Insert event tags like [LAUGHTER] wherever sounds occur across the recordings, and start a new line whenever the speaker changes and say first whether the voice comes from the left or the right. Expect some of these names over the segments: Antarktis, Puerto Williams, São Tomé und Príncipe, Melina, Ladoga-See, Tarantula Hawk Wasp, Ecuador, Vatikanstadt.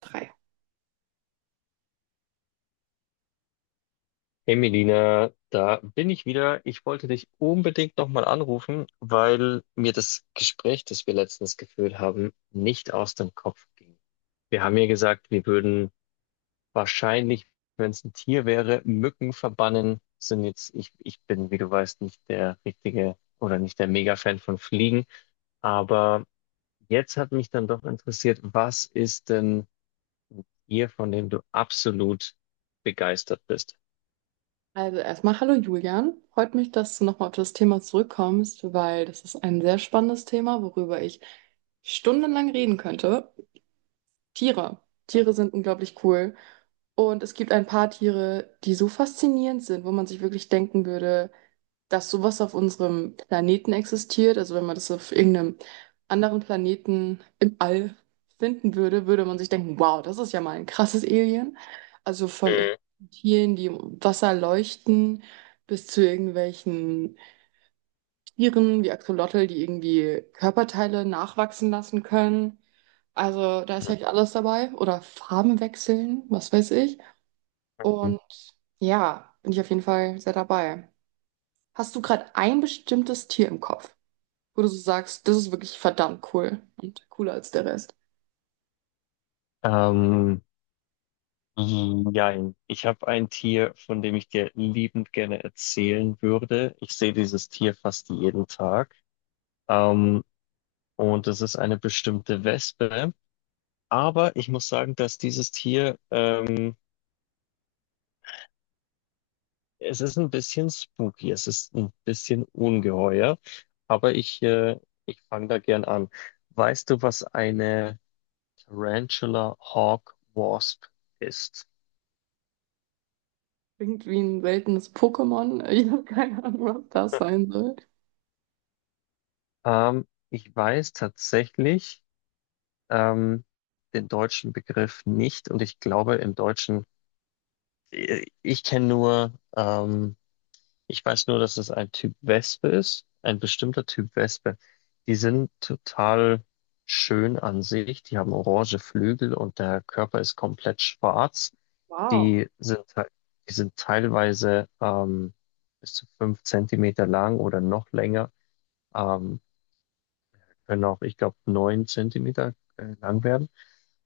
right: Drei.
left: Hey Melina, da bin ich wieder. Ich wollte dich unbedingt nochmal anrufen, weil mir das Gespräch, das wir letztens geführt haben, nicht aus dem Kopf ging. Wir haben ja gesagt, wir würden wahrscheinlich, wenn es ein Tier wäre, Mücken verbannen. Sind jetzt, ich bin, wie du weißt, nicht der richtige oder nicht der Mega-Fan von Fliegen. Aber jetzt hat mich dann doch interessiert, was ist denn ein Tier, von dem du absolut begeistert bist?
right: Also erstmal hallo Julian. Freut mich, dass du nochmal auf das Thema zurückkommst, weil das ist ein sehr spannendes Thema, worüber ich stundenlang reden könnte. Tiere. Tiere sind unglaublich cool. Und es gibt ein paar Tiere, die so faszinierend sind, wo man sich wirklich denken würde, dass sowas auf unserem Planeten existiert. Also wenn man das auf irgendeinem anderen Planeten im All finden würde, würde man sich denken, wow, das ist ja mal ein krasses Alien. Also von
left: Mhm.
right: irgendwelchen Tieren, die im Wasser leuchten, bis zu irgendwelchen Tieren wie Axolotl, die irgendwie Körperteile nachwachsen lassen können. Also da ist ja alles dabei. Oder Farben wechseln, was weiß ich.
left: Mhm.
right: Und ja, bin ich auf jeden Fall sehr dabei. Hast du gerade ein bestimmtes Tier im Kopf, wo du so sagst, das ist wirklich verdammt cool und cooler als der Rest?
left: Ähm, Nein, ich habe ein Tier, von dem ich dir liebend gerne erzählen würde. Ich sehe dieses Tier fast jeden Tag. Ähm, und es ist eine bestimmte Wespe. Aber ich muss sagen, dass dieses Tier es ist ein bisschen spooky es ist ein bisschen ungeheuer. Aber ich fange da gern an. Weißt du, was eine Tarantula Hawk Wasp ist?
right: Irgendwie ein seltenes Pokémon? [LAUGHS] Ich habe keine Ahnung, was das sein soll.
left: Ich weiß tatsächlich. ähm, den deutschen Begriff nicht. Und ich glaube, im Deutschen, ich kenne nur, ich weiß nur, dass es ein Typ Wespe ist, ein bestimmter Typ Wespe. Die sind total schön an sich. Die haben orange Flügel und der Körper ist komplett schwarz.
right: Wow,
left: Die sind, te- die sind teilweise bis zu 5 Zentimeter lang oder noch länger. Ähm, Können auch, ich glaube, 9 Zentimeter lang werden.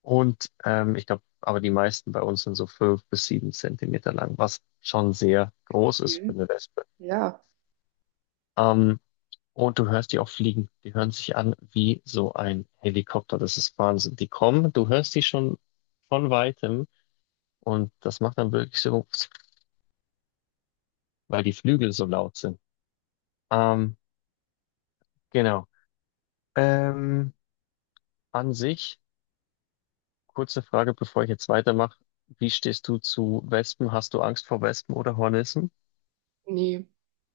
left: Und ich glaube, aber die meisten bei uns sind so 5 bis 7 Zentimeter lang, was schon sehr groß ist für
right: viel.
left: eine Wespe.
right: Ja,
left: Ähm, und du hörst die auch fliegen. Die hören sich an wie so ein Helikopter. Das ist Wahnsinn. Die kommen, du hörst die schon von weitem und das macht dann wirklich so, weil die Flügel so laut sind. Ähm, genau. Ähm, An sich, kurze Frage, bevor ich jetzt weitermache. Wie stehst du zu Wespen? Hast du Angst vor Wespen oder Hornissen?
right: nee.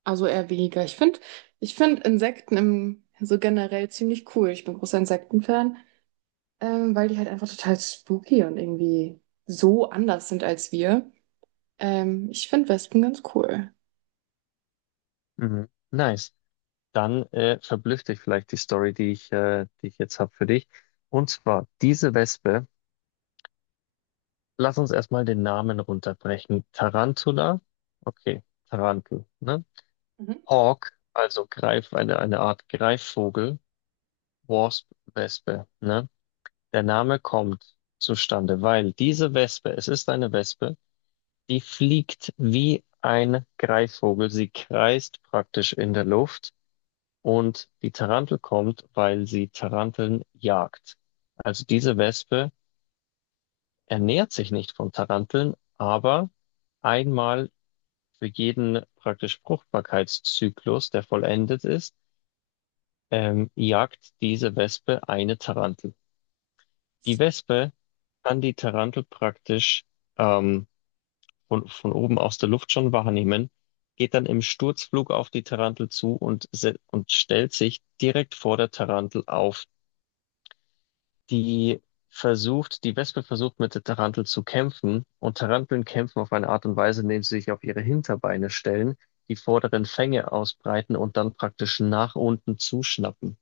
right: Also eher weniger. Ich finde, ich find Insekten im, so generell ziemlich cool. Ich bin großer Insektenfan, weil die halt einfach total spooky und irgendwie so anders sind als wir. Ich finde Wespen ganz cool.
left: Mhm. Nice. Dann verblüfft dich vielleicht die Story, die ich jetzt habe für dich. Und zwar diese Wespe, lass uns erstmal den Namen runterbrechen. Tarantula, okay, Tarantel, ne?
right: Mhm.
left: Hawk, also Greif, eine Art Greifvogel. Wasp, Wespe, ne? Der Name kommt zustande, weil diese Wespe, es ist eine Wespe, die fliegt wie ein Greifvogel. Sie kreist praktisch in der Luft. Und die Tarantel kommt, weil sie Taranteln jagt. Also diese Wespe ernährt sich nicht von Taranteln, aber einmal für jeden praktisch Fruchtbarkeitszyklus, der vollendet ist, jagt diese Wespe eine Tarantel. Die Wespe kann die Tarantel praktisch ähm, von oben aus der Luft schon wahrnehmen, geht dann im Sturzflug auf die Tarantel zu und stellt sich direkt vor der Tarantel auf. die die Wespe versucht mit der Tarantel zu kämpfen, und Taranteln kämpfen auf eine Art und Weise, indem sie sich auf ihre Hinterbeine stellen, die vorderen Fänge ausbreiten und dann praktisch nach unten zuschnappen.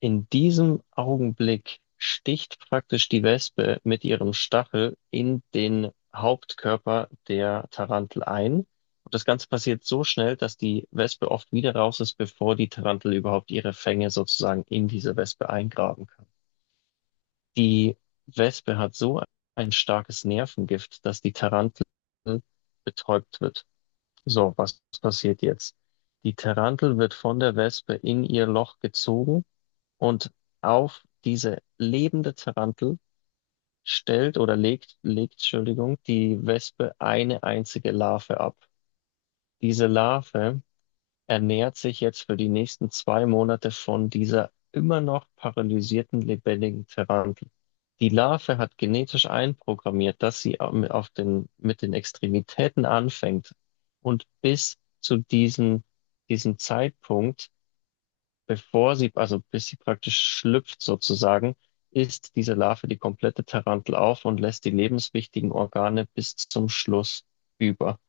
left: In diesem Augenblick sticht praktisch die Wespe mit ihrem Stachel in den Hauptkörper der Tarantel ein. Und das Ganze passiert so schnell, dass die Wespe oft wieder raus ist, bevor die Tarantel überhaupt ihre Fänge sozusagen in diese Wespe eingraben kann. Die Wespe hat so ein starkes Nervengift, dass die Tarantel betäubt wird. So, was passiert jetzt? Die Tarantel wird von der Wespe in ihr Loch gezogen, und auf diese lebende Tarantel stellt oder legt, Entschuldigung, die Wespe eine einzige Larve ab. Diese Larve er nähert sich jetzt für die nächsten 2 Monate von dieser immer noch paralysierten lebendigen Tarantel. Die Larve hat genetisch einprogrammiert, dass sie mit den Extremitäten anfängt. Und bis zu diesem Zeitpunkt, bevor sie, also bis sie praktisch schlüpft sozusagen, isst diese Larve die komplette Tarantel auf und lässt die lebenswichtigen Organe bis zum Schluss über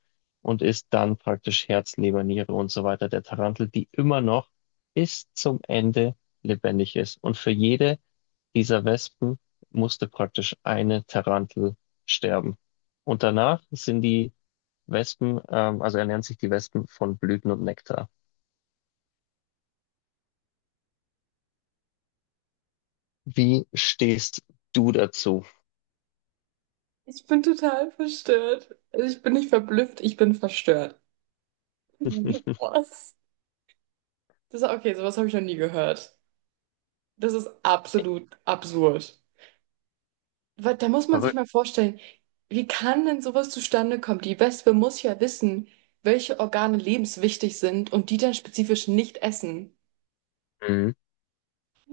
left: und ist dann praktisch Herz, Leber, Niere und so weiter der Tarantel, die immer noch bis zum Ende lebendig ist. Und für jede dieser Wespen musste praktisch eine Tarantel sterben. Und danach also ernähren sich die Wespen von Blüten und Nektar. Wie stehst du dazu?
right: Ich bin total verstört. Also ich bin nicht verblüfft, ich bin verstört. Mhm. Was? Das ist okay, sowas habe ich noch nie gehört. Das ist absolut absurd. Weil da muss man sich
left: Verrückt.
right: mal vorstellen, wie kann denn sowas zustande kommen? Die Wespe muss ja wissen, welche Organe lebenswichtig sind und die dann spezifisch nicht essen.
left: Mhm.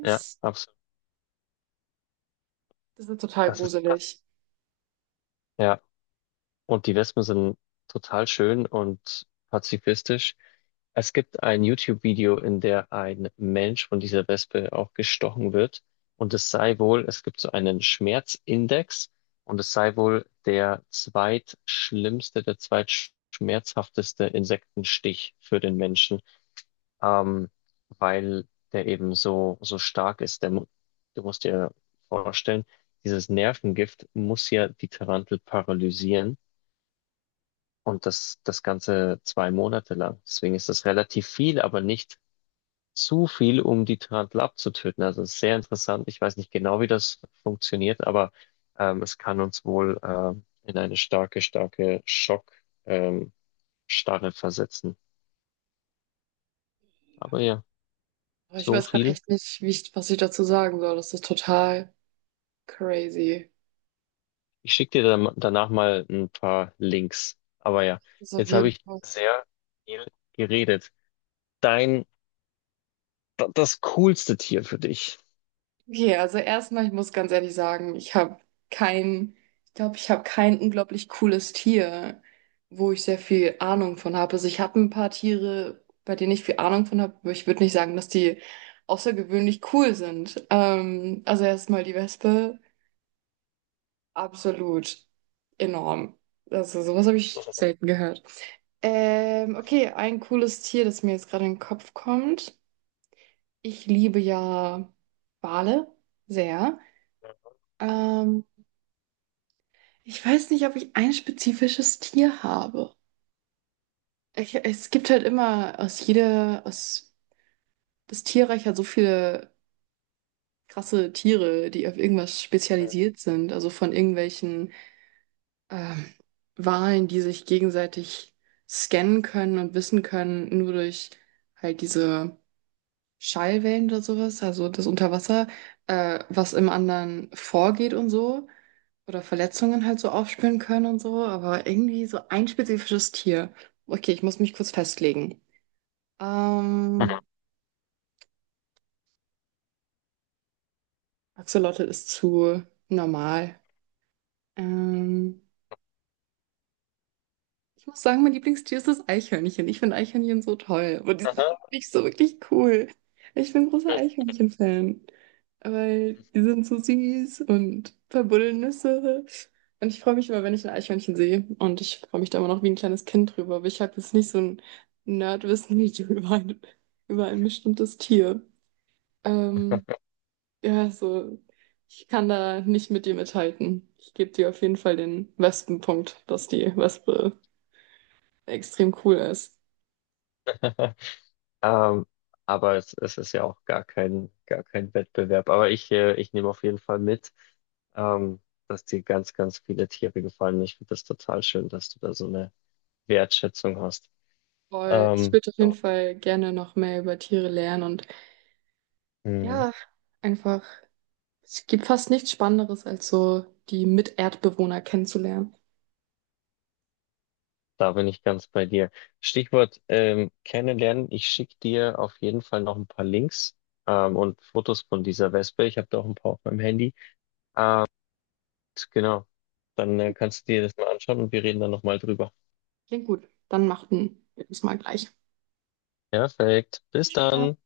left: Ja, absolut.
right: das ist total
left: Das ist krass.
right: gruselig.
left: Ja. Und die Wespen sind total schön und pazifistisch. Es gibt ein YouTube-Video, in der ein Mensch von dieser Wespe auch gestochen wird. Und es sei wohl, es gibt so einen Schmerzindex, und es sei wohl der zweitschlimmste, der zweitschmerzhafteste Insektenstich für den Menschen. ähm, weil der eben so, so stark ist. Du musst dir vorstellen, dieses Nervengift muss ja die Tarantel paralysieren, und das Ganze 2 Monate lang. Deswegen ist das relativ viel, aber nicht zu viel, um die Tarantel abzutöten. Also es ist sehr interessant. Ich weiß nicht genau, wie das funktioniert, aber es kann uns wohl in eine starke, starke Schock-, ähm, Starre versetzen. Aber ja,
right: Aber ich
left: so
right: weiß gerade
left: viel.
right: echt nicht, wie ich, was ich dazu sagen soll. Das ist total crazy.
left: Ich schicke dir dann danach mal ein paar Links. Aber ja,
right: Das ist auf
left: jetzt habe
right: jeden
left: ich
right: Fall.
left: sehr viel geredet. Dein, Das coolste Tier für dich.
right: Okay, also erstmal, ich muss ganz ehrlich sagen, ich habe kein, ich glaube, ich habe kein unglaublich cooles Tier, wo ich sehr viel Ahnung von habe. Also ich habe ein paar Tiere, bei denen ich viel Ahnung von habe, aber ich würde nicht sagen, dass die außergewöhnlich cool sind. Also erstmal die Wespe, absolut enorm. Also sowas habe ich selten gehört. Okay, ein cooles Tier, das mir jetzt gerade in den Kopf kommt. Ich liebe ja Wale sehr. Ähm, Ich weiß nicht, ob ich ein spezifisches Tier habe. Ich, es gibt halt immer aus jeder, aus das Tierreich hat so viele krasse Tiere, die auf irgendwas spezialisiert sind. Also von irgendwelchen ähm, Walen, die sich gegenseitig scannen können und wissen können, nur durch halt diese Schallwellen oder sowas, also das Unterwasser, was im anderen vorgeht und so. Oder Verletzungen halt so aufspüren können und so, aber irgendwie so ein spezifisches Tier. Okay, ich muss mich kurz festlegen.
left: Mhm.
right: Ähm, Axolotl ist zu normal. Ähm, Ich muss sagen, mein Lieblingstier ist das Eichhörnchen. Ich finde Eichhörnchen so toll. Aber die sind nicht so wirklich cool. Ich bin großer Eichhörnchen-Fan. Weil die sind so süß und verbuddeln Nüsse. Und ich freue mich immer, wenn ich ein Eichhörnchen sehe. Und ich freue mich da immer noch wie ein kleines Kind drüber. Aber ich habe jetzt nicht so ein Nerdwissen wie du [LAUGHS] über ein bestimmtes Tier. Ähm, ja, so, ich kann da nicht mit dir mithalten. Ich gebe dir auf jeden Fall den Wespenpunkt, dass die Wespe extrem cool ist.
left: [LAUGHS] Ähm, aber es ist ja auch gar kein Wettbewerb. Aber ich nehme auf jeden Fall mit, ähm, dass dir ganz, ganz viele Tiere gefallen. Ich finde das total schön, dass du da so eine Wertschätzung hast.
right: Voll, ich
left: Ähm,
right: würde auf jeden Fall gerne noch mehr über Tiere lernen und
left: du,
right: ja, einfach, es gibt fast nichts Spannenderes, als so die Miterdbewohner kennenzulernen.
left: Da bin ich ganz bei dir. Stichwort kennenlernen. Ich schicke dir auf jeden Fall noch ein paar Links und Fotos von dieser Wespe. Ich habe da auch ein paar auf meinem Handy. Genau. Dann kannst du dir das mal anschauen, und wir reden dann nochmal drüber.
right: Klingt gut, dann machten wir das mal gleich.
left: Perfekt. Bis
right: Bis später.
left: dann.